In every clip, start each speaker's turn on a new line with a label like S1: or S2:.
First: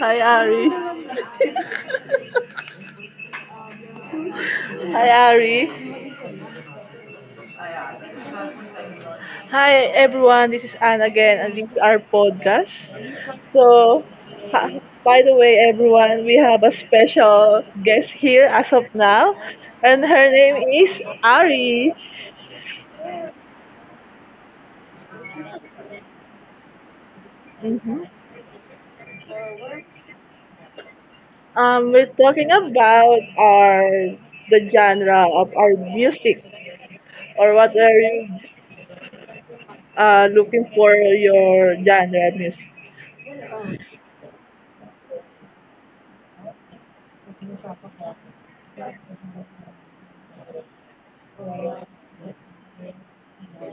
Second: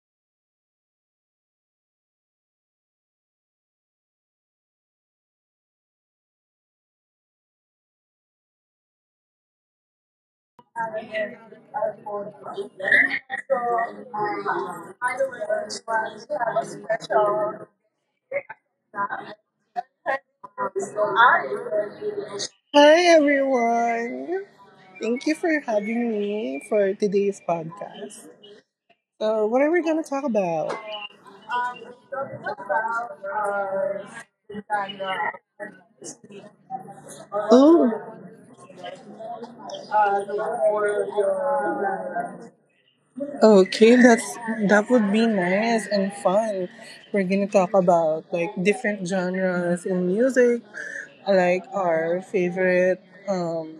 S1: Hi Ari. Hi Ari. Hi everyone. This
S2: So,
S1: is Anne again, and this is our podcast. So, by the way, everyone, we
S2: I
S1: have a
S2: was
S1: special
S2: special.
S1: guest here as of now,
S2: Exam.
S1: and her name
S2: So
S1: is
S2: I
S1: Ari.
S2: will be Hi everyone! Thank you for having me for today's
S1: Mhm.
S2: podcast. So, what are we gonna talk about? Um,
S1: We're talking about the
S2: talking
S1: genre
S2: about
S1: of our music, or what are
S2: ooh.
S1: you looking for your genre of music?
S2: Okay, that's that would be nice and fun. We're gonna talk about like different genres in music, like our favorite um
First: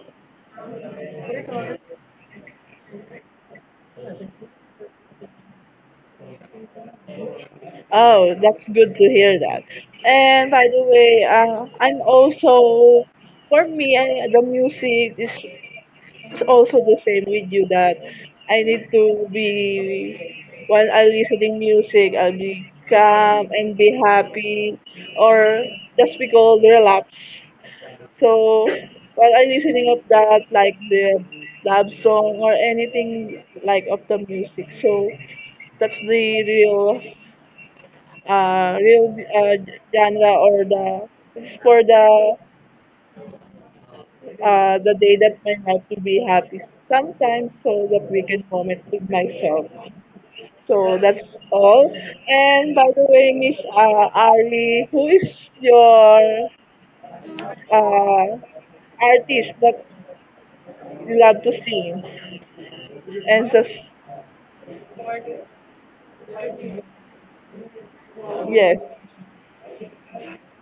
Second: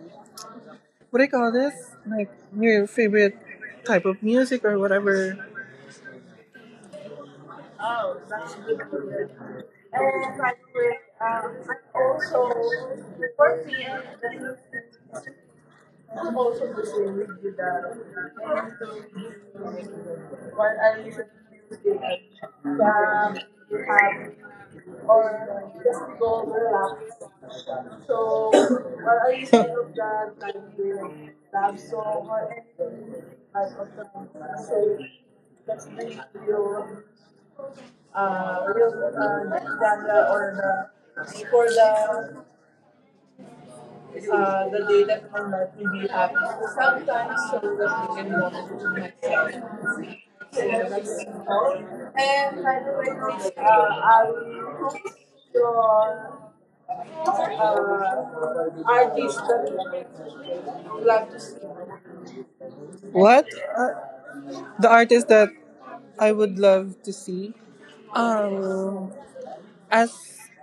S2: what do you call this? Like your favorite type of music or whatever.
S1: Oh, that's good to hear that. And by the way, I'm also for me, I, the music is also the same with you that I need to be while I'm listening music, I'll be
S2: That
S1: calm
S2: we
S1: and be
S2: have
S1: happy, or
S2: on this
S1: that's we call
S2: global
S1: relapse.
S2: platform. So,
S1: So
S2: what are
S1: while
S2: you
S1: I'm
S2: saying of
S1: listening of that,
S2: that
S1: like the
S2: you love
S1: love
S2: song
S1: song or
S2: or anything
S1: anything like of the
S2: as
S1: music, so
S2: say that's
S1: that's
S2: linked to
S1: the real
S2: your real
S1: real
S2: genre
S1: genre
S2: or
S1: or the
S2: the
S1: it's
S2: for
S1: for
S2: the the
S1: the
S2: day
S1: day
S2: that
S1: that
S2: will
S1: I
S2: not to
S1: have to
S2: be
S1: be
S2: happy
S1: happy
S2: sometimes
S1: sometimes
S2: so
S1: so
S2: that
S1: that we
S2: we can
S1: can
S2: walk to
S1: moment
S2: the
S1: with
S2: next
S1: myself,
S2: step. So
S1: so
S2: that's
S1: that's all.
S2: simple. And
S1: And
S2: by
S1: by
S2: the
S1: the way,
S2: way, this
S1: miss
S2: I
S1: Ali,
S2: will hope
S1: who is
S2: your
S1: your uh,
S2: artist
S1: artist
S2: that
S1: that you love to sing
S2: what?
S1: and just?
S2: Uh, the artist that I would love to see?
S1: Yes.
S2: Um, as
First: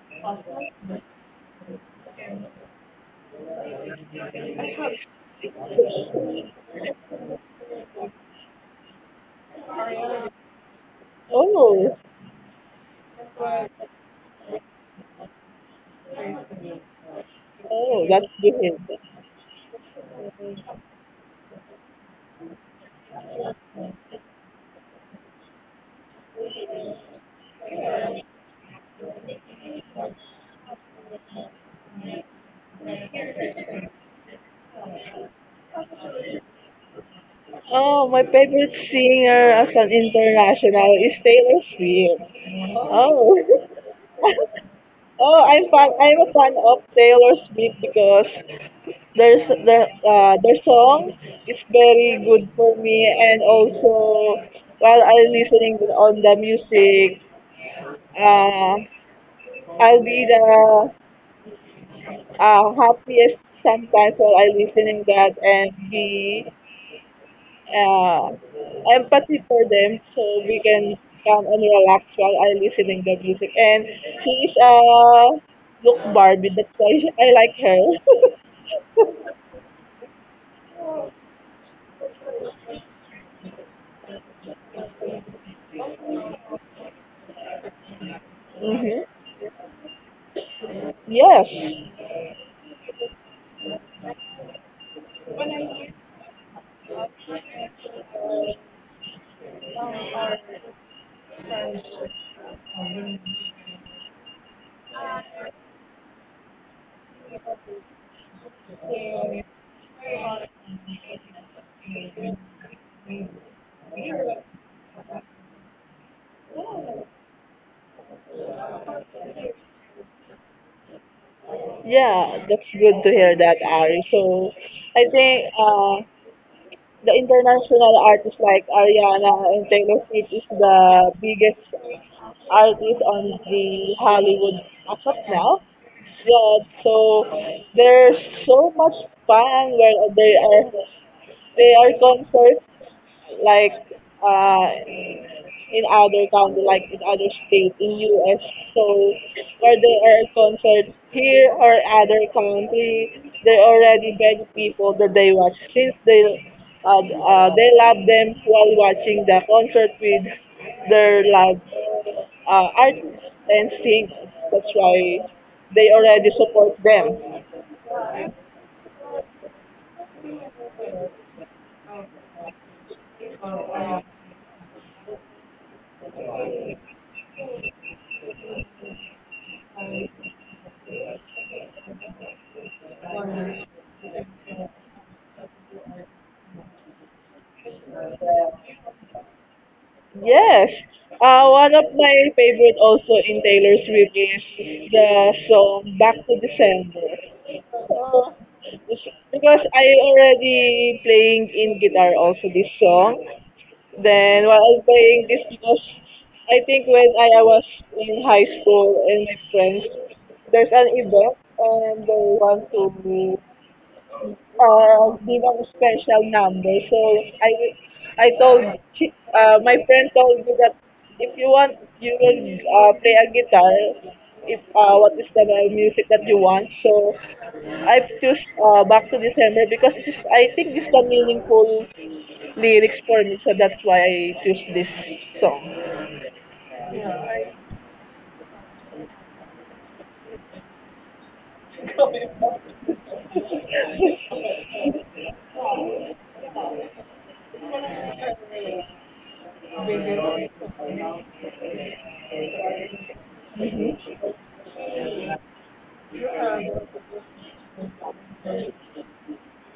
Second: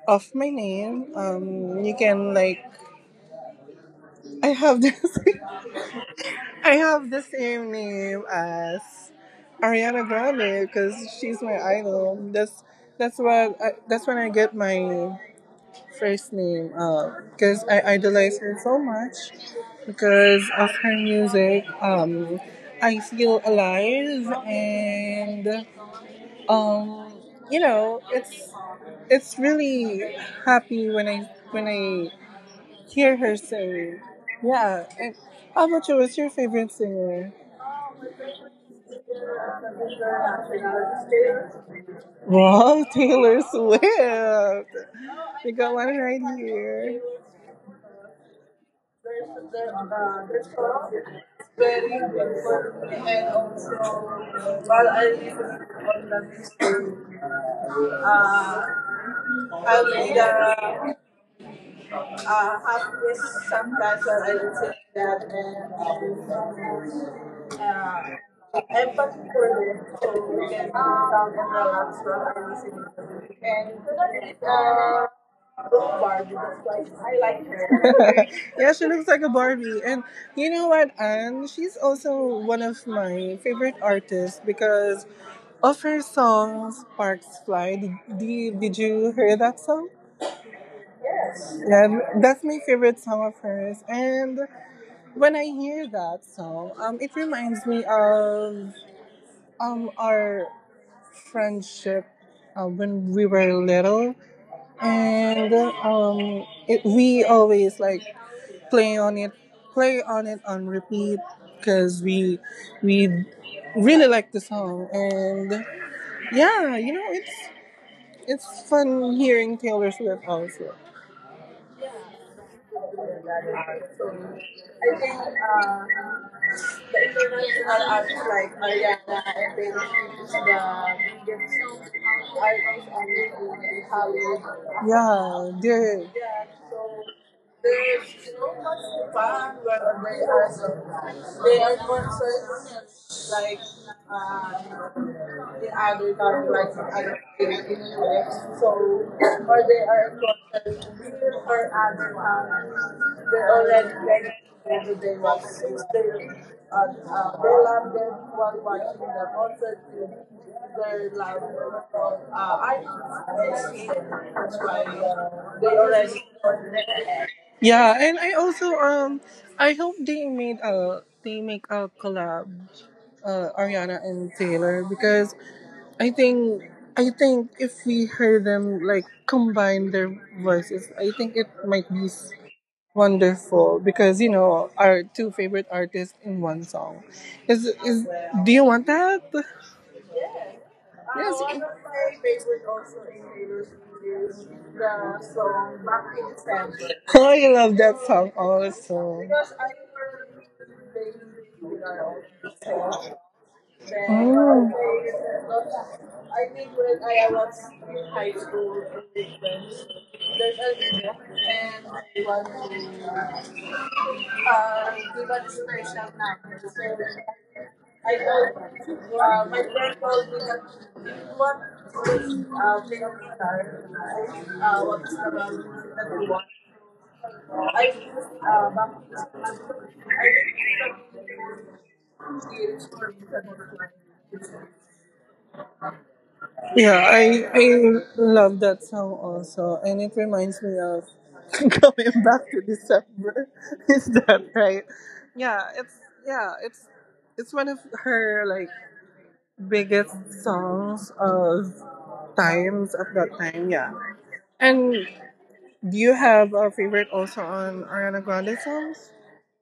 S2: of my name, you can like, I have this, I have the same name as Ariana Grande because she's my
S1: Oh.
S2: idol. That's what that's when I get my first name because I
S1: Oh, that's
S2: idolize
S1: good.
S2: her so much because of her music. I feel alive and um, you know it's really happy when I hear her sing. Yeah. And how about you? What's your favorite singer?
S1: Oh, my favorite singer as an international is Taylor Swift.
S2: Wow, Taylor
S1: Oh.
S2: Swift.
S1: Oh,
S2: We
S1: I'm
S2: got
S1: fan,
S2: one right
S1: I'm a fan of
S2: here.
S1: Taylor Swift because there's
S2: There's, there,
S1: their
S2: uh,
S1: uh,
S2: there's
S1: their
S2: clubs,
S1: song is
S2: very
S1: very good for me,
S2: important, and
S1: and
S2: also,
S1: also
S2: while
S1: while
S2: I
S1: I'm
S2: live
S1: listening
S2: on
S1: on the
S2: the
S1: music,
S2: beach, uh,
S1: uh,
S2: I
S1: I'll be
S2: would
S1: the
S2: have this
S1: happiest
S2: sometimes
S1: sometimes
S2: or
S1: while
S2: I
S1: I
S2: would say
S1: listening that
S2: that,
S1: and the
S2: and
S1: uh,
S2: empathy
S1: empathy
S2: for
S1: for them,
S2: them,
S1: so
S2: so
S1: we
S2: we can
S1: can
S2: calm
S1: come
S2: and
S1: and relax
S2: relax
S1: while
S2: from
S1: I
S2: everything.
S1: listening the music. And she is
S2: And
S1: a look
S2: Barbie
S1: Barbie, that's
S2: looks
S1: why
S2: like.
S1: I
S2: I
S1: like
S2: like
S1: her.
S2: her. Yeah, she looks like a Barbie. And you know what, Anne? She's also one of my favorite artists because of her song Sparks Fly. Did, did, did
S1: Hmm.
S2: you hear that song?
S1: Yes.
S2: Yeah, that's my favorite song of hers. And when I hear that song, it reminds me of our friendship when we were little. And it, we always like play on it play on it on repeat because we really like the song and yeah you know it's fun hearing Taylor Swift also.
S1: Yeah, that's
S2: I
S1: good to hear that, Ari. So, I think
S2: think the
S1: the
S2: the international
S1: international
S2: artists
S1: artists
S2: like
S1: like
S2: Ariana
S1: Ariana
S2: and
S1: and
S2: Taylor
S1: Taylor
S2: Swift
S1: Swift
S2: is
S1: is the
S2: the biggest
S1: biggest
S2: artists
S1: artist
S2: on
S1: on
S2: YouTube in
S1: the
S2: Hollywood.
S1: Hollywood as of now.
S2: Yeah,
S1: Yeah. So there's so much fun where
S2: there
S1: they
S2: they are
S1: are concert
S2: portraits like
S1: like uh
S2: the
S1: in
S2: other
S1: other
S2: kind of
S1: country,
S2: like
S1: like in other
S2: other
S1: state
S2: things
S1: in
S2: in
S1: US.
S2: US. So
S1: So
S2: or
S1: where
S2: they
S1: they are
S2: are
S1: concert
S2: portraits
S1: here
S2: or
S1: or
S2: other
S1: other country,
S2: they
S1: they
S2: already
S1: already
S2: like
S1: beg people
S2: whether
S1: that they
S2: they watch.
S1: watch since
S2: Six they
S1: they love
S2: love them
S1: them
S2: while
S1: while
S2: watching
S1: watching
S2: the
S1: the
S2: concert.
S1: concert with
S2: They
S1: their
S2: love
S1: love artists and
S2: artists.
S1: singers. That's
S2: That's why
S1: why
S2: they
S1: they already
S2: already.
S1: support them.
S2: Yeah, and I also I hope they made a they make a collab, uh, Ariana and Taylor because I think I think if we hear them like combine their voices, I think it might be wonderful because you know our two favorite artists in one song. Is do you want that?
S1: Yes. One of my favorite also in Taylor Swift is the song Back to December.
S2: Oh, I love that
S1: Uh,
S2: song also.
S1: because I already playing in guitar also this song. Then while I'm
S2: Oh.
S1: playing this because I
S2: I think
S1: think
S2: when
S1: when I,
S2: I
S1: I was
S2: was
S1: in
S2: in high
S1: high
S2: school,
S1: school and my friends, there's
S2: there's
S1: an
S2: a group
S1: event
S2: and
S1: and they
S2: I
S1: want
S2: want
S1: to
S2: to give a
S1: bilang special
S2: special number.
S1: number.
S2: So
S1: So I I
S2: I
S1: told
S2: told my
S1: my friend
S2: friend told
S1: told me
S2: me that
S1: that
S2: if
S1: if you
S2: you want
S1: want you
S2: to
S1: will play
S2: make
S1: a
S2: a
S1: guitar
S2: star,
S1: if what
S2: what
S1: is
S2: is
S1: the
S2: the value
S1: music that you
S2: that you want?
S1: want. So
S2: I
S1: I've choose
S2: use uh,
S1: Back
S2: back
S1: to December because it is, I think it's the
S2: I
S1: meaningful lyrics
S2: use
S1: for
S2: the
S1: me.
S2: for
S1: So that's why I
S2: me
S1: choose this
S2: to.
S1: song.
S2: Yeah, I love that song also, and it reminds me of going back to December. Is that right? Yeah, it's yeah, it's one of her like biggest songs of times of that time. Yeah. And do you have a favorite also on Ariana Grande songs?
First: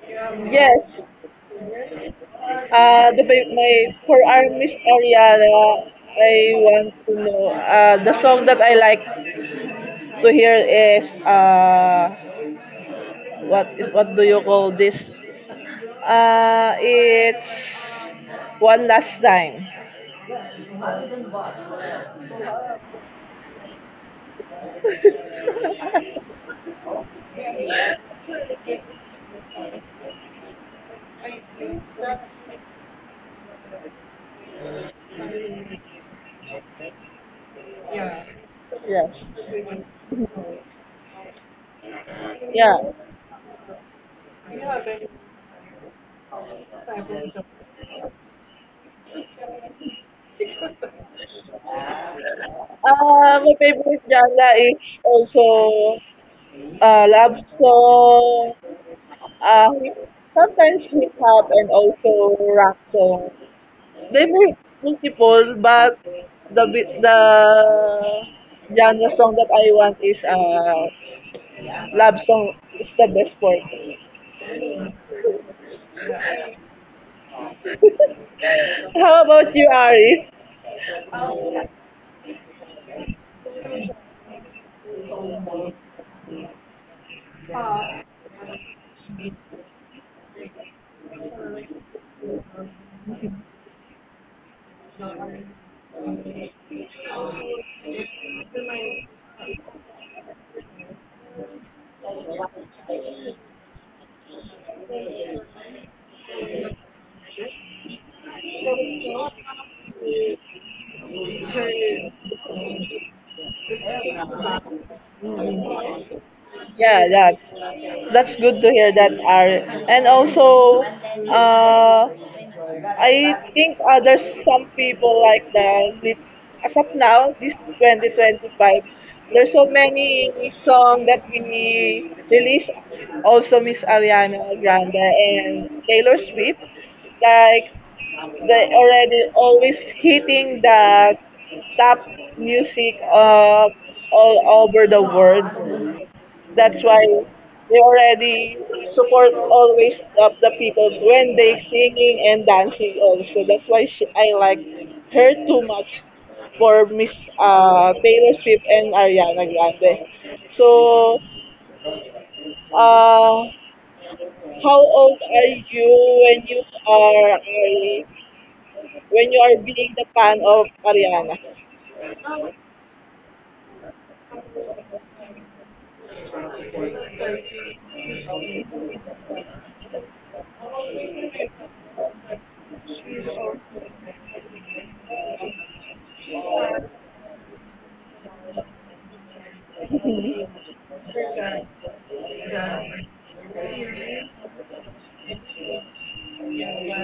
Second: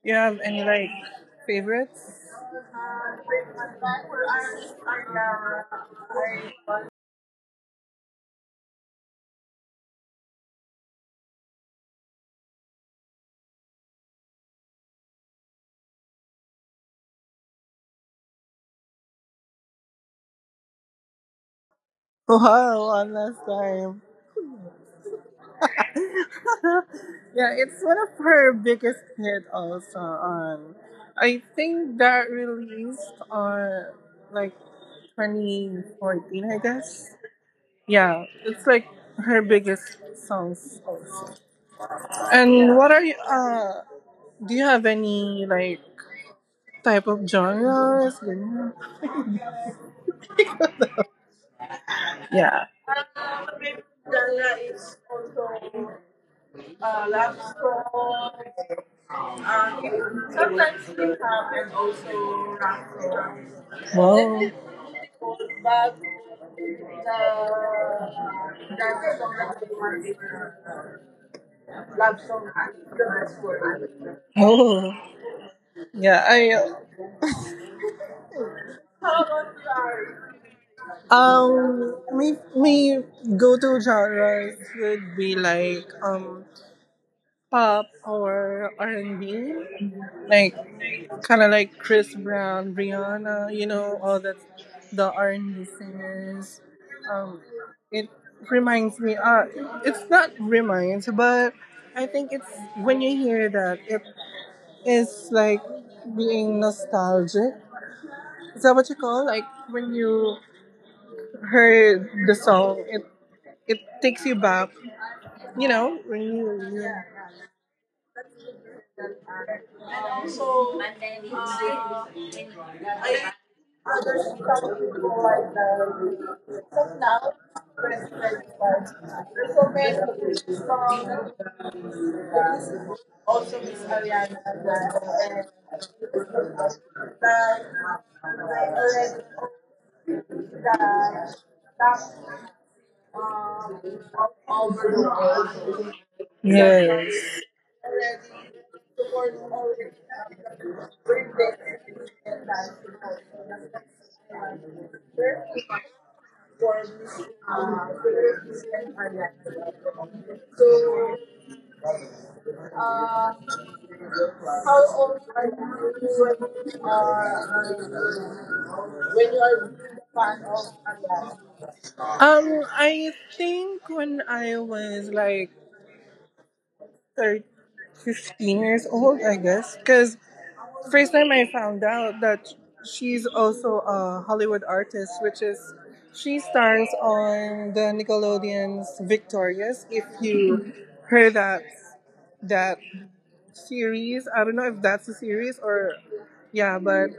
S2: You have any like
S1: Yes,
S2: favorites?
S1: my for our Miss Ariana, I want to know the song that I like to hear is what is what do you call this? Uh, it's one last time.
S2: Wow, one last time. Yeah, it's one of her biggest hit also on I think that released on like 2014 I guess. Yeah, it's like
S1: Yes.
S2: her biggest songs also. And what
S1: Yeah.
S2: are you do you have any like type of genres? Ganyan? Yeah.
S1: My favorite genre is also love song,
S2: Sometimes we have
S1: sometimes hip
S2: and
S1: hop and
S2: also
S1: also
S2: racks.
S1: rock song.
S2: Wow.
S1: They make
S2: Goes back
S1: multiple, but the
S2: the that
S1: genre song
S2: song
S1: that I want is
S2: love song
S1: love
S2: is
S1: song
S2: the
S1: is
S2: best
S1: the best
S2: for
S1: for
S2: me.
S1: me.
S2: Oh, yeah. I how about
S1: How
S2: you
S1: about you,
S2: Ari?
S1: Ari?
S2: Me me go to genres would be like pop or R and B. Like kind of like Chris Brown, Rihanna, you know, all that the R and B singers. Um, it reminds me. It's not reminds, but I think it's when you hear that, it is like being nostalgic. Is that what you call like when you heard the song? It takes you back. You know when you.
S1: Yeah, that's that's good to hear that, Ari. And also, uh,
S2: You
S1: I
S2: others
S1: think
S2: from
S1: there's
S2: people
S1: some
S2: like
S1: people like that.
S2: the so
S1: As
S2: now
S1: of now, this
S2: president
S1: 2025,
S2: but
S1: there's
S2: performance
S1: so
S2: of the
S1: many
S2: song
S1: song that we
S2: is
S1: release.
S2: also Miss
S1: Also, Miss
S2: Ariana and
S1: Ariana Grande and Taylor Swift.
S2: the
S1: Like they already always hitting the top music
S2: uh,
S1: of
S2: over the
S1: all over the world.
S2: world.
S1: That's why
S2: Yes.
S1: they already
S2: The word
S1: support
S2: already
S1: always of the people
S2: bring back
S1: when they singing and dancing also. That's why she,
S2: uh,
S1: I like
S2: very
S1: her too much
S2: for Miss
S1: for Miss Taylor Swift and Ariana
S2: Ariana.
S1: Grande.
S2: So
S1: So,
S2: uh,
S1: uh,
S2: how
S1: how
S2: old
S1: old
S2: are
S1: are
S2: you
S1: you when
S2: when
S1: you
S2: you
S1: are?
S2: are when you
S1: When you
S2: are
S1: are being
S2: a
S1: the
S2: fan
S1: fan
S2: of
S1: of
S2: Allah?
S1: Ariana.
S2: I think when I was like 13, 15 years old, I guess, because first time I found out that she's also a Hollywood artist, which is she stars on the Nickelodeon's Victorious. If you heard that, that series. I don't know if that's a series or yeah, but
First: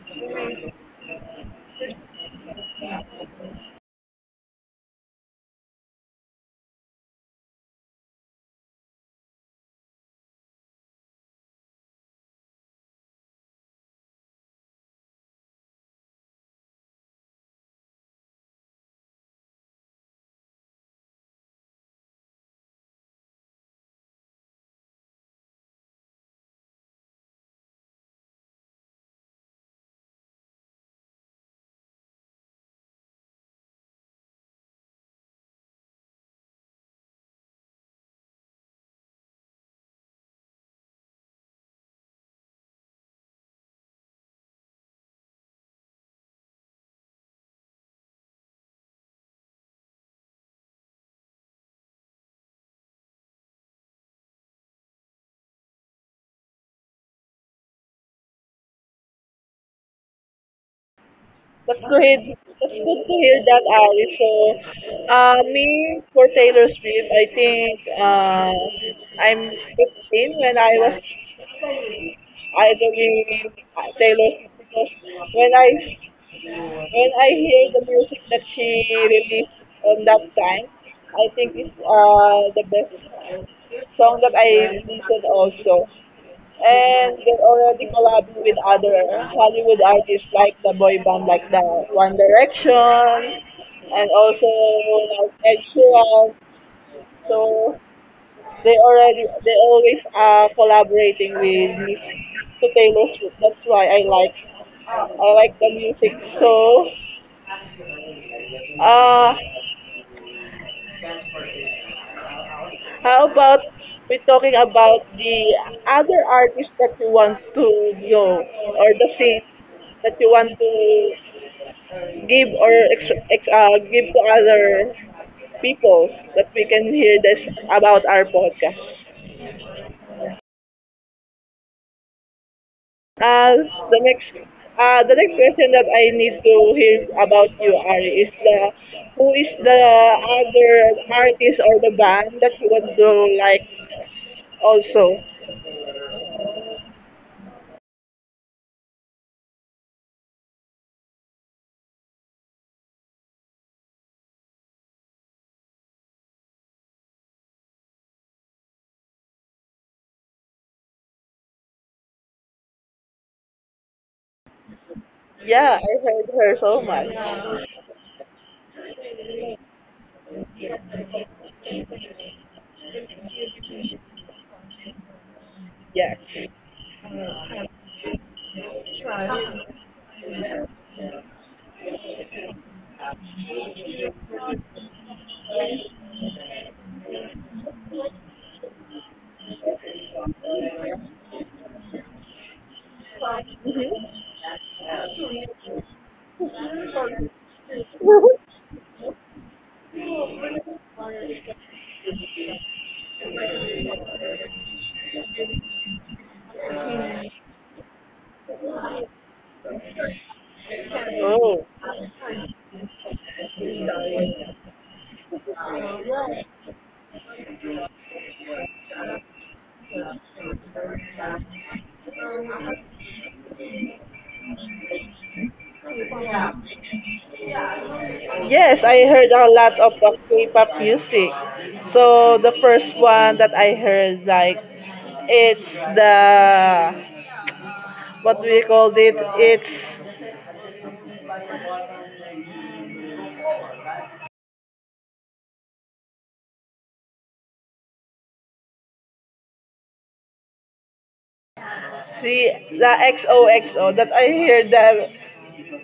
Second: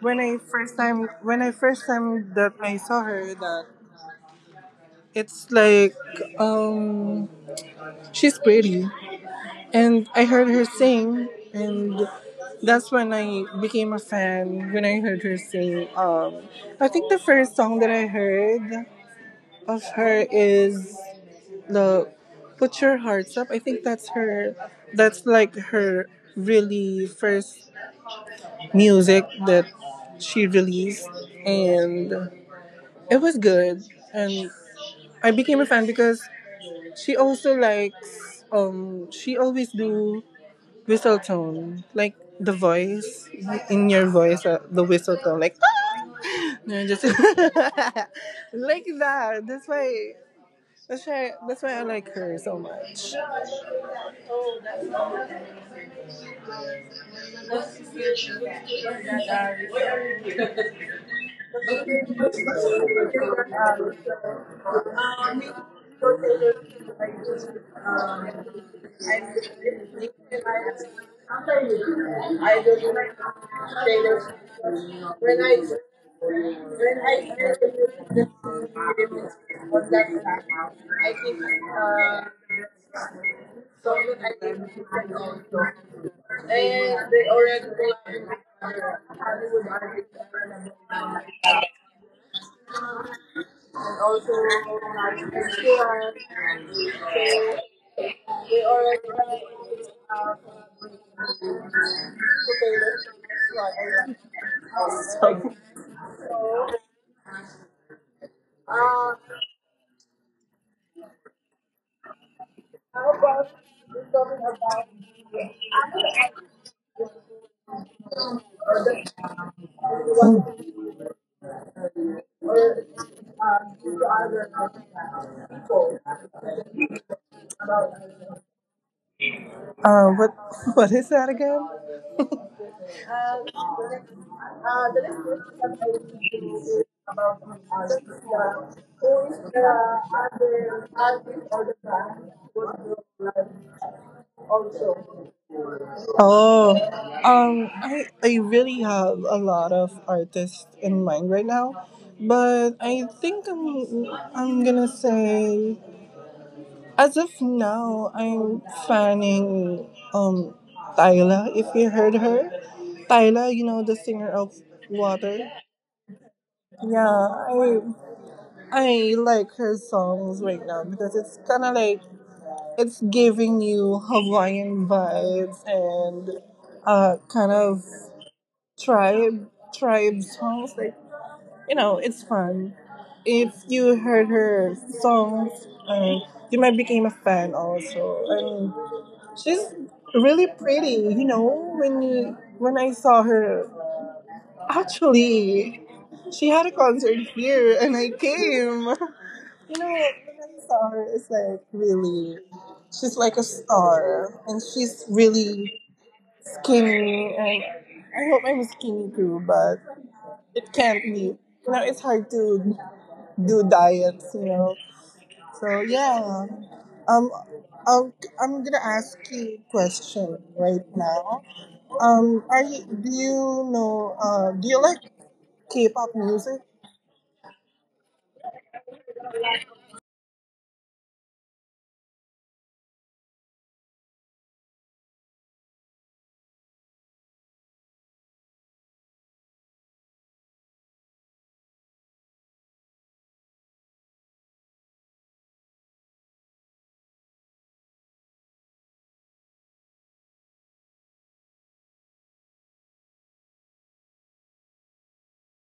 S2: when I first time that I saw her that it's like um she's pretty and I heard her sing and that's when I became a fan when I heard her sing I think the first song that I heard of her is the Put Your Hearts Up. I think that's her that's like her really first music that she released, and it was good. And I became a fan because she also likes she always do whistle tone like the voice in your voice the whistle tone like no, just like that. That's why I like her so much.
S1: That's
S2: I
S1: good.
S2: don't
S1: That's good to
S2: like
S1: hear that,
S2: Taylor
S1: Ari. So,
S2: Swift.
S1: me for Taylor Swift, I think I'm 15 when I was idling Taylor Swift because
S2: When
S1: when
S2: I
S1: I
S2: when
S1: when I
S2: I hear
S1: hear
S2: the
S1: the
S2: lyrics
S1: music
S2: on that
S1: that she
S2: song, I think
S1: released
S2: some of
S1: on that
S2: them
S1: time, I think
S2: also,
S1: it's the best song that I listened also.
S2: and
S1: And
S2: they
S1: they're
S2: already.
S1: already
S2: Play in
S1: collabing with other Hollywood
S2: Hollywood.
S1: artists like the boy band like the One Direction
S2: And
S1: and
S2: also
S1: also like Ed
S2: like so they already
S1: Sheeran. So
S2: to pay
S1: they already
S2: the
S1: they always are collaborating with music to Taylor Swift. That's why
S2: like
S1: like I
S2: a.
S1: like the music.
S2: So
S1: So
S2: uh,
S1: uh
S2: how
S1: how about
S2: about we
S1: we're
S2: talking
S1: talking
S2: about
S1: about
S2: the
S1: the other artists that you want to know or the sing that you want to give or give to other
S2: the other
S1: people
S2: people?
S1: that we can hear this about our podcast.
S2: What what is that again?
S1: Uh, the next
S2: The
S1: the
S2: next
S1: next question that
S2: question that I want
S1: I need
S2: to
S1: to
S2: do is
S1: hear about you,
S2: about
S1: Ari, is the
S2: Jessica.
S1: who
S2: Who is
S1: is
S2: the
S1: the other
S2: other artist
S1: artist
S2: or
S1: or
S2: the
S1: the
S2: band
S1: band that
S2: who
S1: you want
S2: you
S1: to
S2: like?
S1: like also?
S2: Oh, I really have a lot of artists in mind right now, but I think I'm gonna say as of now I'm fanning um Tyla if you heard her, Tyla you know the singer of
S1: Yeah,
S2: Water.
S1: I heard her so much.
S2: Yeah, I like her songs right now because it's kind of like it's giving you Hawaiian vibes
S1: Yes.
S2: and kind of tribe songs. Like you know, it's fun. If you heard her songs, you might become a fan also. And she's really pretty. You know, when I saw her, actually, she had a concert here, and I came. You know, Loretta Star is like really, she's like a star, and she's really skinny, and I hope I'm skinny too, but it can't be. You
S1: Oh.
S2: know, it's hard to do diets. You know, so yeah. Um, I'll, I'm gonna ask you a question right now. Are you? Do you know? Do you like K-pop music?
S1: Yes, I heard a lot of K-pop music. So the first one that I heard, like, it's the what do we call it? It's see the XOXO that I heard that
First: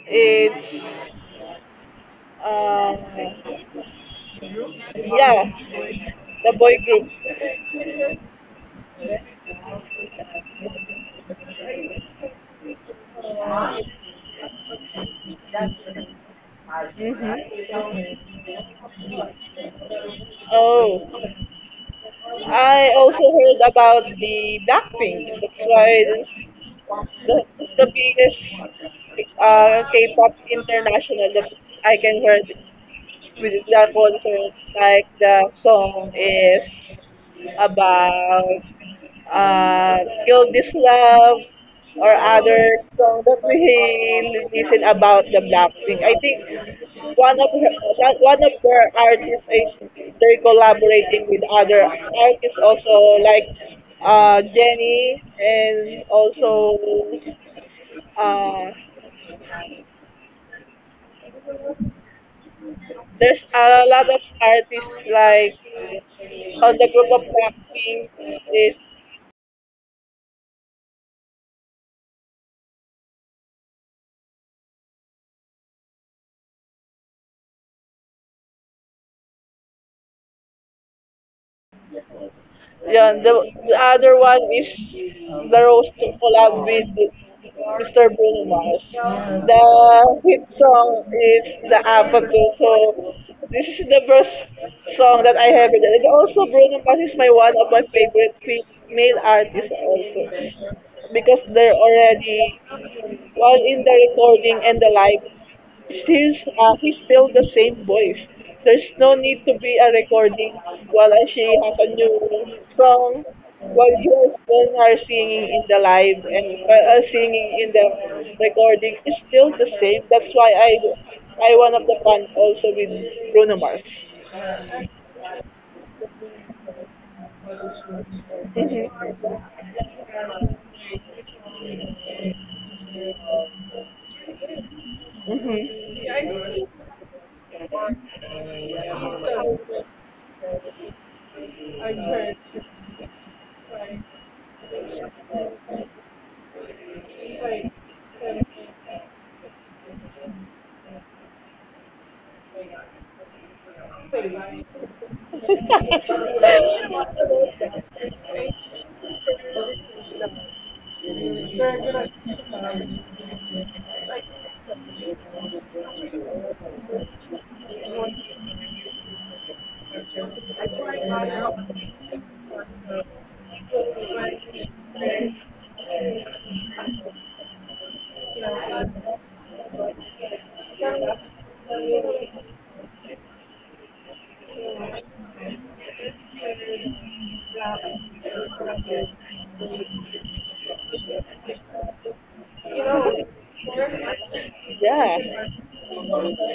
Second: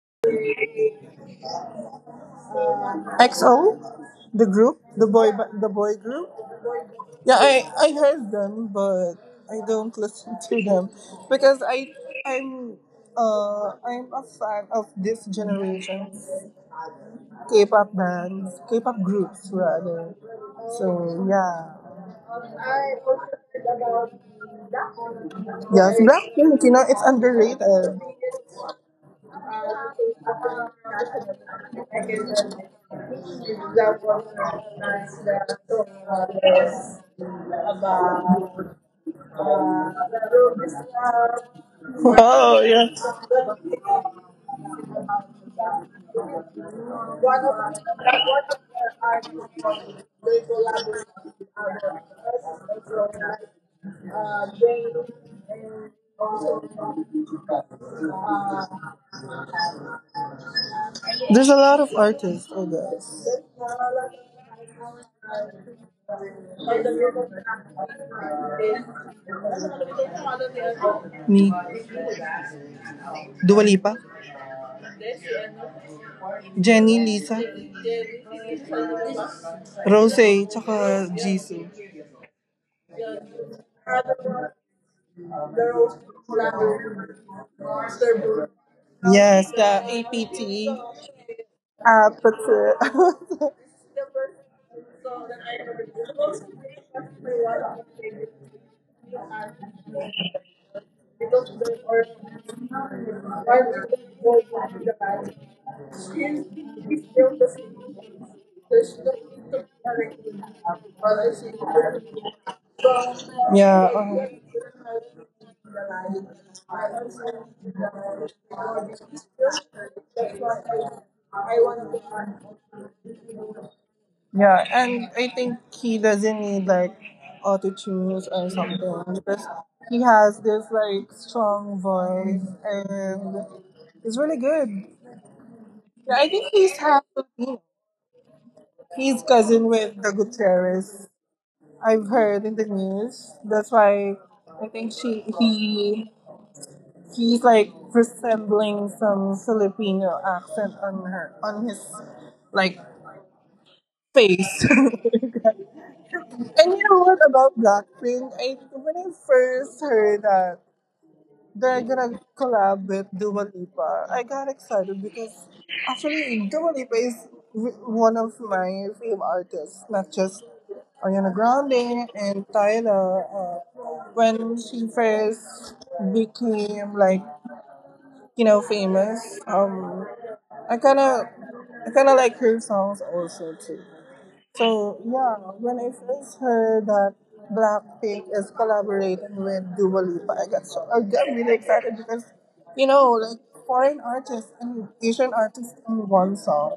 S1: it's um
S2: XO, the group,
S1: yeah
S2: the boy group.
S1: the boy group.
S2: Yeah, I heard them, but I don't listen to them because I'm I'm a fan of this generation's K-pop bands, K-pop groups rather.
S1: Oh,
S2: So yeah,
S1: I also heard about the Blackpink. That's
S2: yes,
S1: why
S2: Blackpink, you know, it's
S1: the, the
S2: underrated.
S1: biggest K-pop international that I can heard with the concert, like the song is about uh, Kill
S2: Oh,
S1: This Love or other
S2: yeah.
S1: song that we listen about the Blackpink. I think one of her, one of their artists is they're collaborating with other artists also like Jenny and also uh,
S2: There's a lot of artists, I guess.
S1: there's a lot of artists like on the group of Blackpink. It's
S2: Me. Dua Lipa. Jenny, Lisa, Rose, tsaka Jisoo.
S1: yeah. The other one is the Rose to collab with Mister Bruno Mars.
S2: Yes,
S1: The
S2: the
S1: hit
S2: APT.
S1: song
S2: Uh,
S1: is the Apathy. So
S2: but,
S1: this is the first song that I have written. And also Bruno Mars is my one of my favorite male artists also because they're already all in the recording and the live. Since he's still the
S2: uh,
S1: same voice. There's no need to be a recording while she has a new song,
S2: Yeah.
S1: while you husband are singing in the live and singing in the recording. It's still the same. That's why I one of the fan also with Bruno Mars.
S2: Yeah. And I think he doesn't need like auto tunes or something
S1: Mhm.
S2: because he has this like strong voice and it's really good. Yeah,
S1: Mhm.
S2: I think he's half Filipino. He's cousin with the Gutierrez I've heard in the news. That's why I think she he he's like resembling some Filipino accent on her on his like face. And you know what about Blackpink? I when I first heard that they're gonna collab with Dua Lipa, I got excited because actually Dua Lipa is one of my favorite artists, not just Ariana Grande and Tyler, when she first became like you know famous, I kind of I kind of like her songs also too. So yeah, when I first heard that Blackpink is collaborating with Dua Lipa, I got really excited because you know like foreign artists and Asian
S1: Yeah.
S2: artists in one song.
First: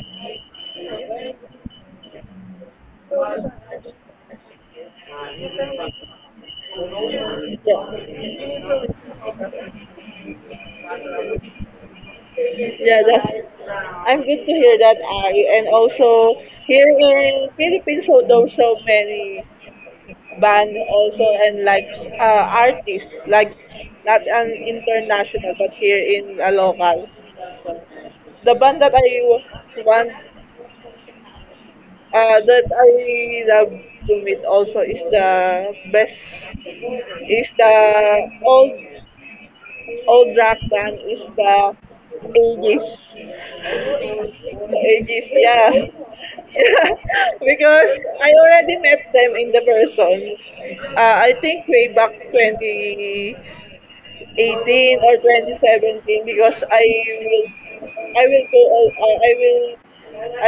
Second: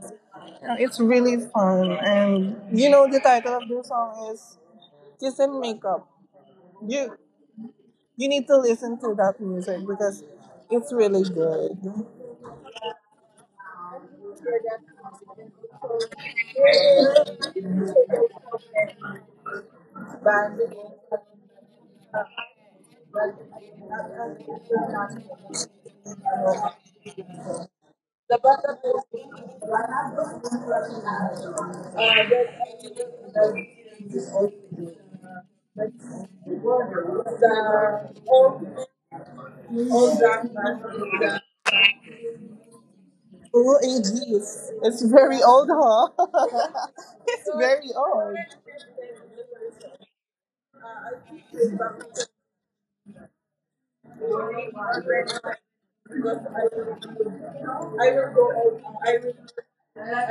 S2: It's really fun, and you know the title of the song is "Kiss and Makeup." You
S1: Yeah.
S2: you need to listen to that music because it's really good.
S1: Yeah. That's. I'm good to hear that, Ari. And also here in Philippines, so there's so many band also and like artists like not an international but here in a local, the band that i want that i love to meet also is the best is the old old rock band is the Ages.
S2: Ooh,
S1: The
S2: ages. It's
S1: Ages,
S2: very
S1: yeah.
S2: old, huh? It's
S1: Because
S2: very
S1: i already met them in the person i think way back
S2: old.
S1: twenty
S2: I
S1: 18 or
S2: will
S1: 2017 because will I will go
S2: go
S1: all
S2: out.
S1: I
S2: I will.
S1: will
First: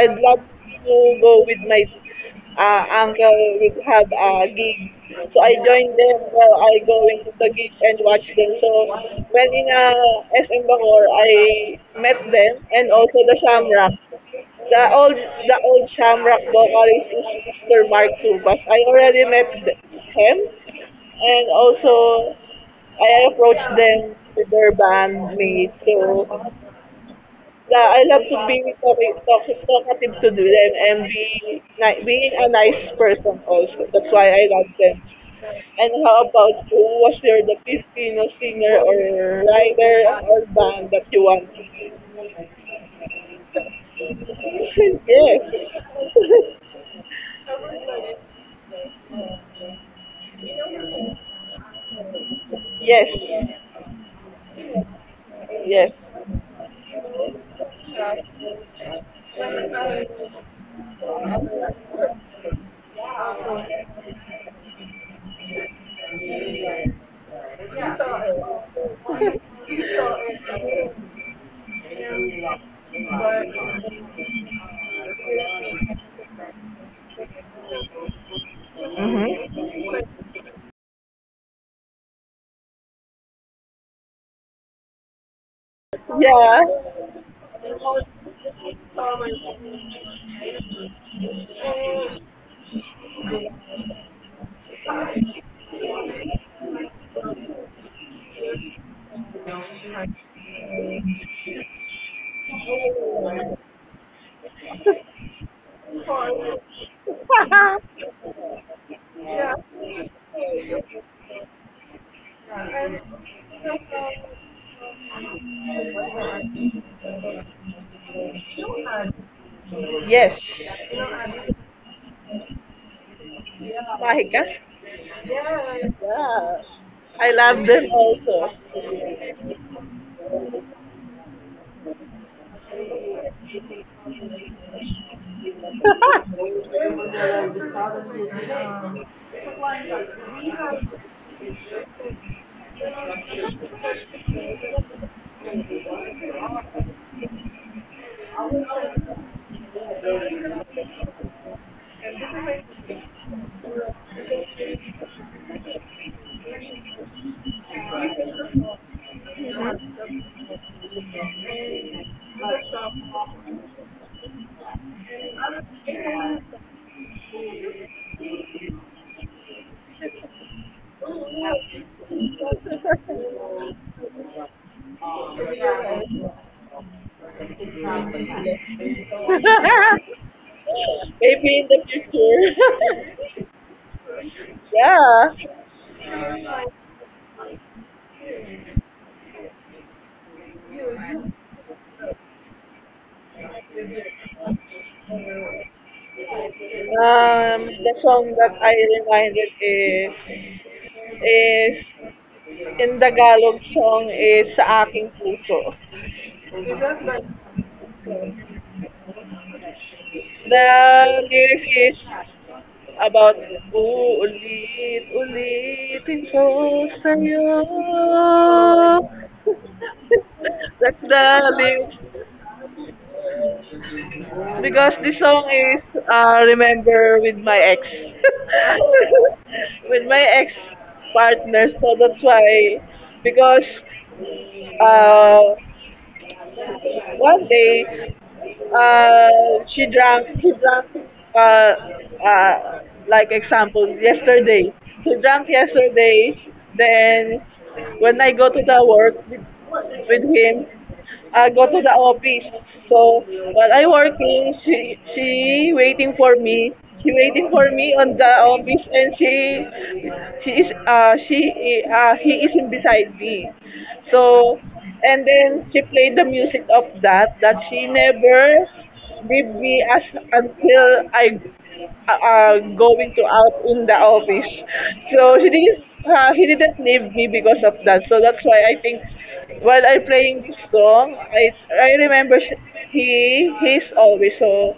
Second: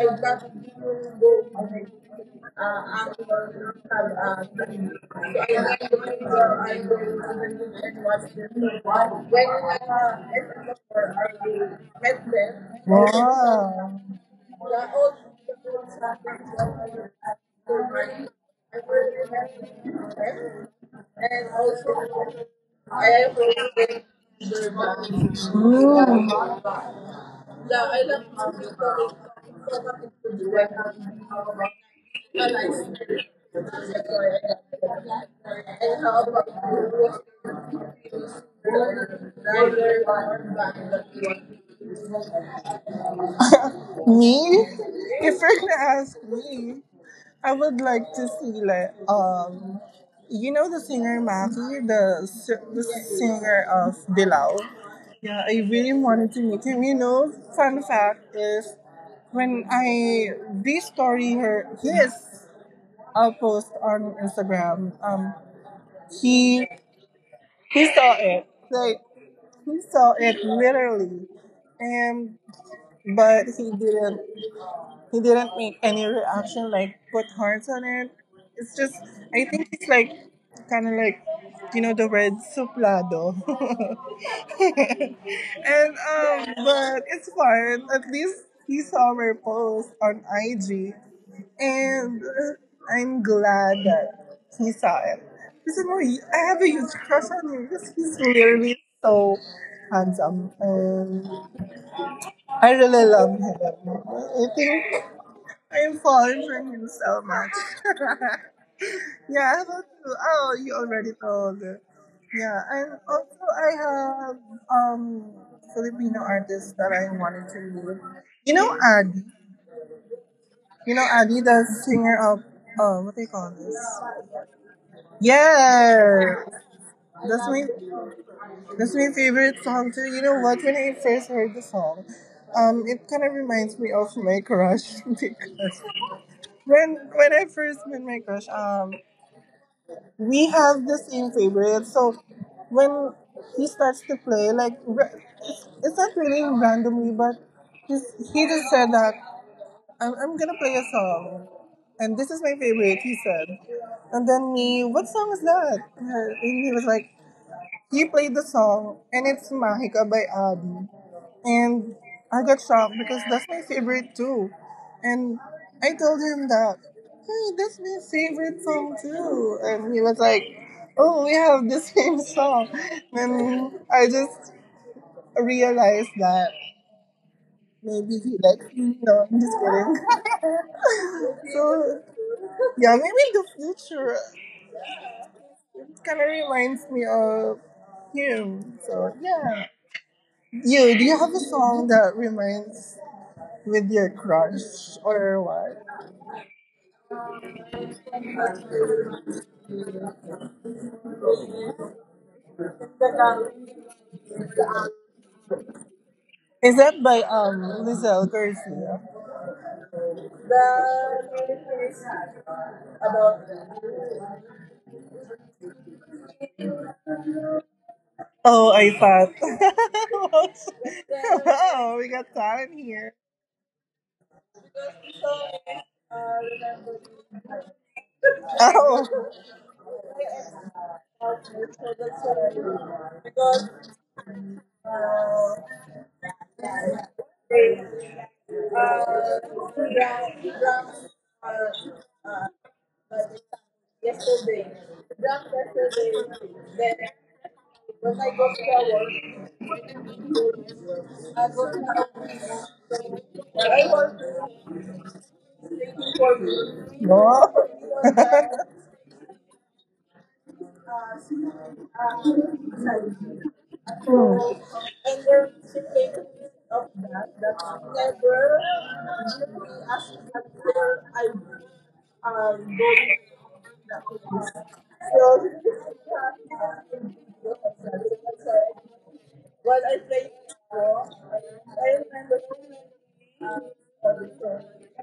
S1: I'd love
S2: got to
S1: to go with my
S2: go. After
S1: uncle would have a
S2: so I
S1: gig
S2: go
S1: so I joined them while I
S2: I go
S1: going to the gig and
S2: and
S1: watch
S2: watch
S1: them, so
S2: them.
S1: when in SM Bacoor I
S2: When
S1: met
S2: met
S1: them
S2: them,
S1: and also the Shamrock.
S2: wow. We
S1: The
S2: are also
S1: old Shamrock vocalist is Mister Mark
S2: my
S1: Tubas. I already
S2: friends.
S1: met him, and
S2: And
S1: also
S2: also I
S1: I
S2: have also
S1: approached
S2: been
S1: them with
S2: to
S1: their
S2: the
S1: bandmates.
S2: Mm.
S1: So,
S2: Yeah,
S1: la-
S2: I
S1: I love
S2: love
S1: to
S2: how
S1: be
S2: we cover
S1: talki- talk- talkative to
S2: the web,
S1: them and
S2: and how about
S1: being a
S2: and I
S1: nice
S2: see
S1: person also. That's why I love them. And
S2: and
S1: how
S2: how about you
S1: about you? Was
S2: watch
S1: there the
S2: the
S1: Filipino
S2: videos
S1: singer
S2: or
S1: or writer
S2: library
S1: or
S2: one by
S1: band that you want?
S2: the Me? If
S1: Yes.
S2: you're gonna ask me, I would like to see like you know the singer Maki, the
S1: Yes.
S2: singer of Bilal. Yeah, I
S1: Yes.
S2: really wanted to meet him. Fun fact is when I re-story her his post on Instagram, he he saw it. Like he saw it literally, and but he didn't. He didn't make any reaction. Like put hearts on it. It's just I think it's like kind of like you know the word suplado. and
S1: Yeah.
S2: But it's fine. At least he saw my post on IG, and I'm glad that he saw it. Listen, Marie, I have a huge crush on him because he's really so handsome, and I really love him. I think I'm falling for him so much. Yeah, I thought you. Oh, you already told. Yeah, and also I have um Filipino artists that I wanted to meet. You know Adi.
S1: Yes.
S2: You know Adi, the singer of what they call this?
S1: Mahika?
S2: Yeah,
S1: Yeah. I
S2: that's
S1: love
S2: my
S1: them also.
S2: that's my favorite song too. You know what? When I first heard the song, it kind of reminds me of my crush because when I first met my crush, we have the same favorite. So when he starts to play, it's not really randomly, but he's, he just said that I'm gonna play a song, and this is my favorite. He said, and then me, what song is that? And he was like. He played the song, and it's Mahika by Adi. And I got shocked because that's my favorite too. And I told him that, hey, that's my favorite song too. And he was like, oh, we have the same song. And I just realized that maybe he likes me. No, I'm just kidding.
S1: Maybe in the
S2: So, yeah, maybe
S1: future.
S2: in the future,
S1: Yeah.
S2: it kind of reminds me of him. So, yeah. You, do you have a song that reminds with your crush or what?
S1: Um, the song that I reminded is in Tagalog song is Sa Aking Puso.
S2: Is that by Lizelle Garcia?
S1: The lyric is about uulit ulitin ko sa'yo.
S2: Oh, I thought.
S1: That's the
S2: Wow, we
S1: lyrics.
S2: got time here.
S1: Because this song is remember with my ex. With my ex partner. So that's why. Because
S2: Oh.
S1: uh, one day he drank, uh, like example, yesterday. He drank yesterday. Then when I go to the work with him, go to the office. So while I working, she waiting for me. She
S2: No.
S1: waiting for me on the office, and she is she he is beside me. So and then she played the music of that she never leave me as until I going to out in the office.
S2: Oh.
S1: So she didn't he didn't leave me because of that. So that's why I think
S2: Well,
S1: while I'm playing this song,
S2: I
S1: he he's always so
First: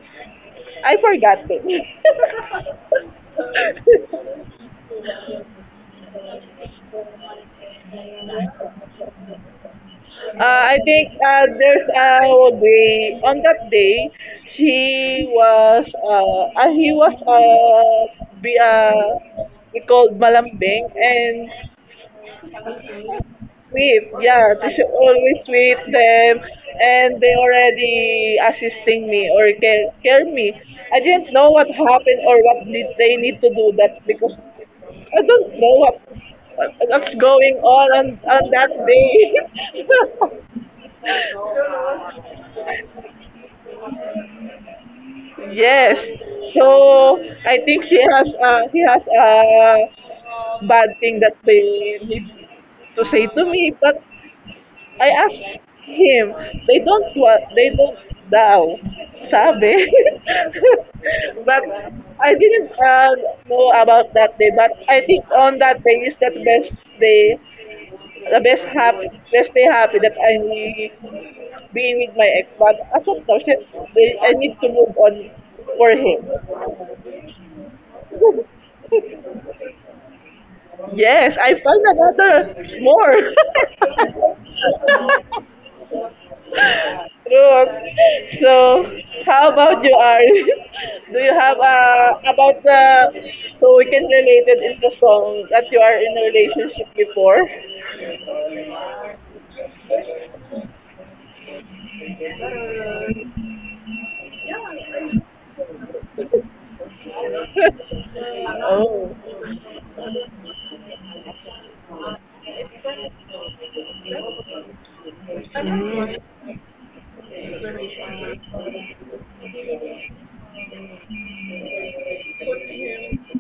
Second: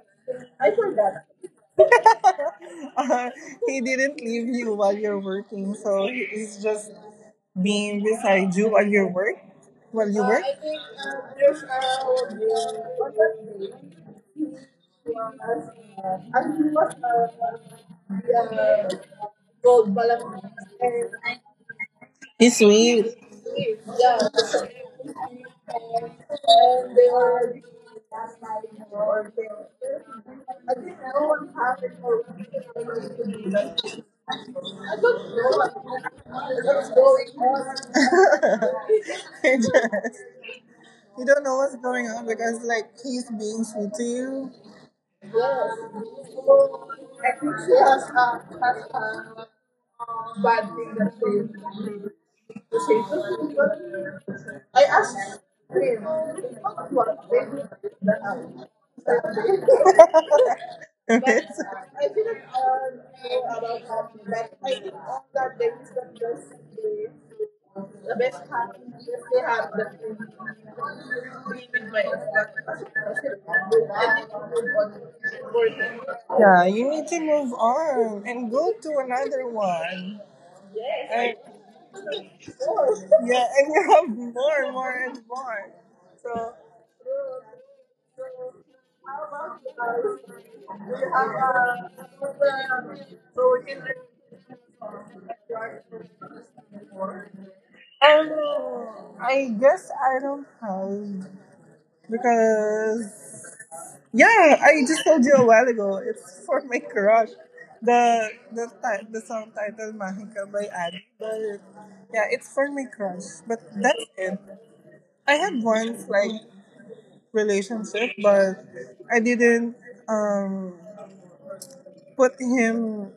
S2: I
S1: I
S2: forgot.
S1: forgot it.
S2: Uh, he didn't leave you while you're working, so he's just being beside you while you work. While you work.
S1: Uh, I think there's a day on that day she was he was be we called malambing and
S2: He's sweet.
S1: sweep. Yeah, they should always sweep them, and they already assisting me or care, care me. I didn't know what happened or what did they need to do that because I don't know what what's going on that day.
S2: It does. You don't know what's going on because, like, he's being sweet to you. Yes.
S1: Yes,
S2: So,
S1: so
S2: I think
S1: I think she has he
S2: has
S1: has
S2: a
S1: a
S2: bad
S1: bad
S2: thing that
S1: thing that they need
S2: that she
S1: to say to
S2: took.
S1: me, but
S2: But I
S1: I
S2: asked
S1: asked
S2: him,
S1: him, they don't
S2: "What was
S1: want, they
S2: it
S1: don't daw, sabi.
S2: that happened?" Okay.
S1: But
S2: I
S1: I
S2: didn't
S1: didn't
S2: know
S1: know
S2: about
S1: about
S2: that.
S1: that day,
S2: But
S1: but
S2: I
S1: I
S2: think
S1: think
S2: all
S1: on
S2: that they
S1: that day is that
S2: just.
S1: best day,
S2: The
S1: the
S2: best
S1: best
S2: part
S1: happy,
S2: is just
S1: best
S2: they
S1: day
S2: have
S1: happy that I
S2: the
S1: being
S2: being
S1: with
S2: with
S1: my ex. But
S2: my
S1: as of now, I need to move on for him.
S2: ex. Yeah, you need to move on and go to another one.
S1: Yes,
S2: And
S1: I found another more.
S2: yeah, and you have more, more and more. So
S1: Ruth, so how about you, Arlen?
S2: do
S1: Do you
S2: you
S1: have
S2: have
S1: about
S2: a
S1: the so we can
S2: project?
S1: relate it in the song that you are in a relationship before?
S2: I guess I don't have because yeah, I just told you a while ago. It's for my crush.
S1: Oh,
S2: The song title Mahika by Adi. But yeah, it's for my crush. But that's it. I had once like relationship, but I didn't um put him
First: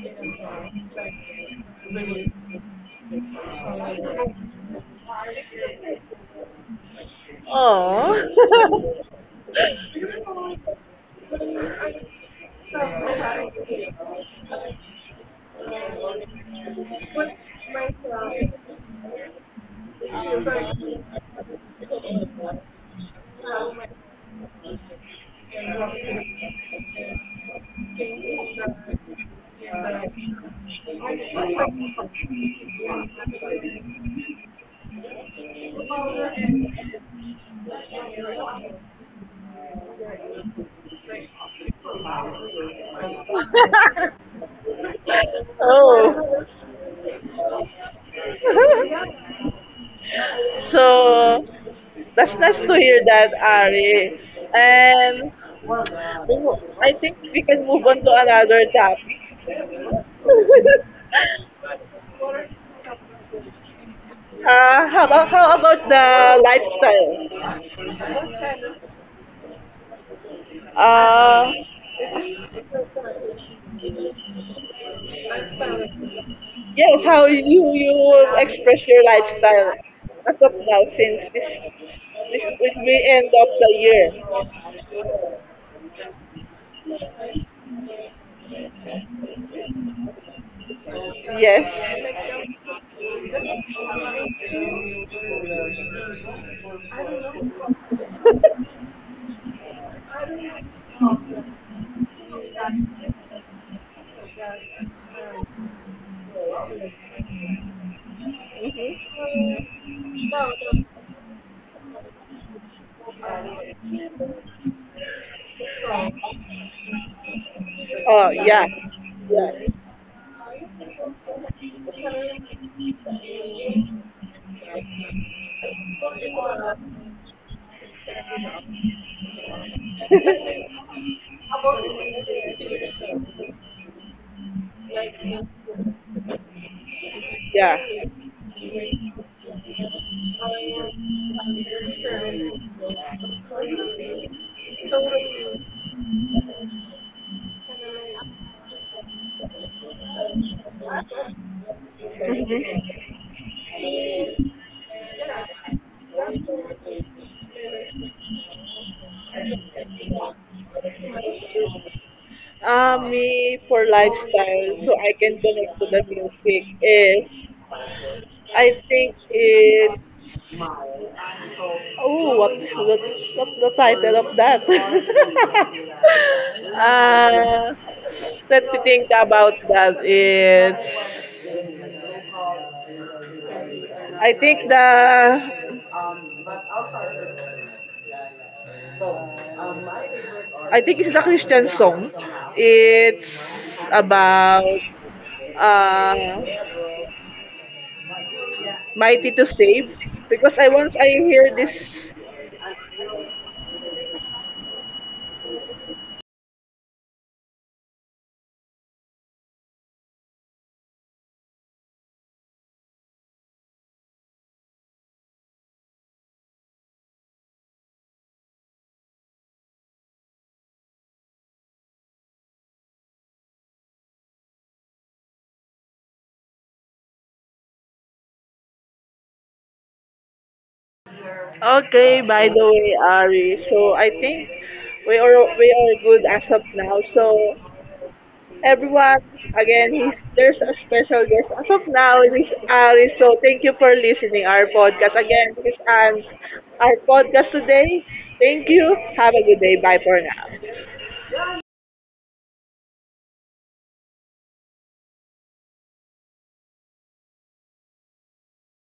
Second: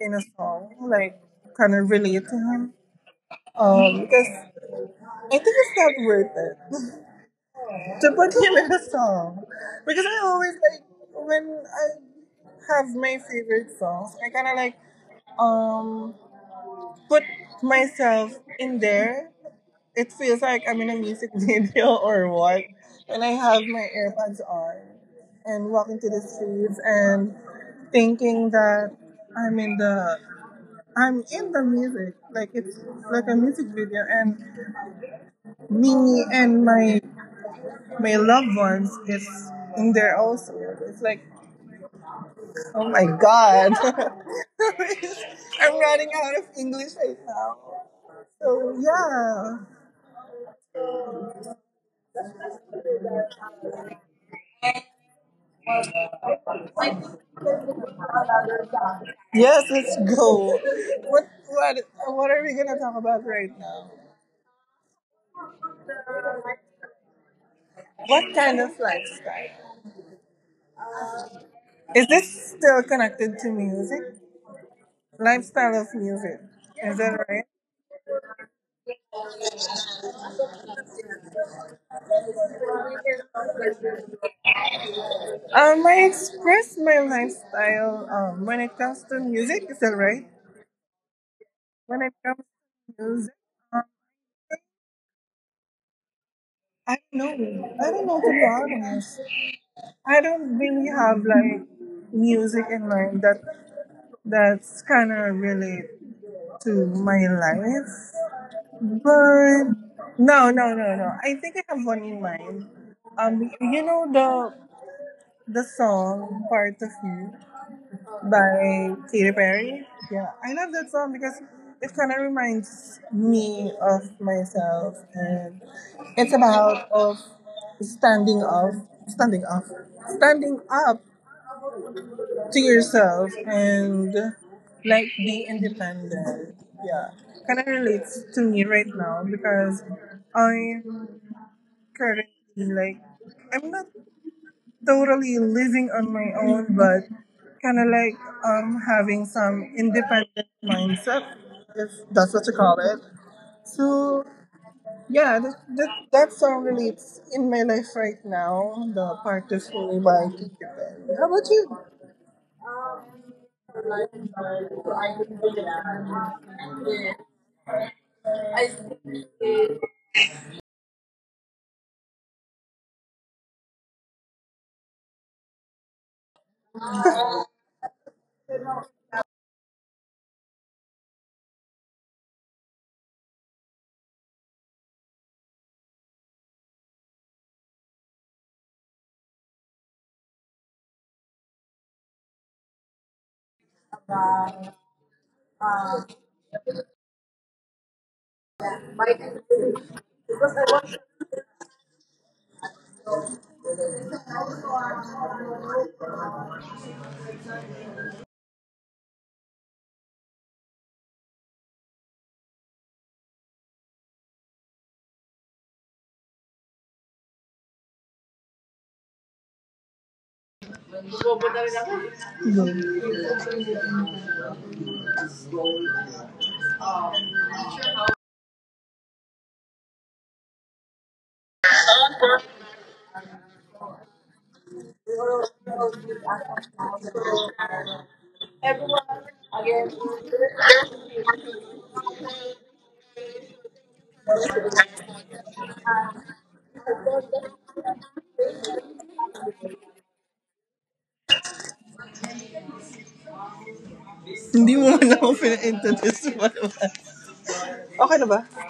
S2: in a song like kind of relate to him. Because I think it's not worth it to put him in a
S1: oh,
S2: song because I always like when I have my favorite songs, I kind of like um put myself in there. It feels like I'm in a music video or what when I have my AirPods on and walking to the streets and thinking that I'm in the I'm in the music. Like it's like a music video, and me and my loved ones is in there also. It's like oh my god. I'm running out of
S1: oh.
S2: English right now. So yeah.
S1: So that's nice to hear that, Ari. And I think we can move on to another topic.
S2: Yes, let's go. What what are we gonna talk about right now?
S1: Uh, how about the lifestyle?
S2: What kind of lifestyle?
S1: Uh,
S2: Is this still connected to music? Lifestyle of music. Is
S1: Yes,
S2: that
S1: how
S2: right?
S1: you express your lifestyle as of now since this will be end of the year.
S2: I express my lifestyle when it comes to music. Is that right?
S1: Yes.
S2: When it comes to music, um, I don't know. I don't know to be honest. I don't really have like music in mind that that's kind of relate to my life. But no, no, no, no. I think I have one in mind. You know the song "Part of You"
S1: Oh yeah.
S2: by Katy
S1: Yeah.
S2: Perry. Yeah, I love that song because it kind of reminds me of myself, and it's about of standing up, standing up, standing up to yourself, and like be independent. Yeah, kind of
S1: Yeah.
S2: relates to me right now because. I. Currently like I'm not totally living on my own, but kind of like having some independent mindset, if that's what you call
S1: Mhm.
S2: it. So yeah, that song relates in my life right now. The part is fully by Kiki Ben. How about you?
S1: Me for lifestyle, so I can connect to the music is I think it's oh what's the title of that? Uh, let me think about that. It's I think I think it's the Christian song. It's about uh, mighty to save because I once I hear this. Okay, by the way, Ari. So I think we are good as of now. So everyone, again, he's, there's a special guest as of now. This is Ari. So thank you for listening our podcast again. This is Ann, our podcast today. Thank you. Have a good day. Bye for now.
S2: Hindi mo na ako pina-into this one. Okay na ba?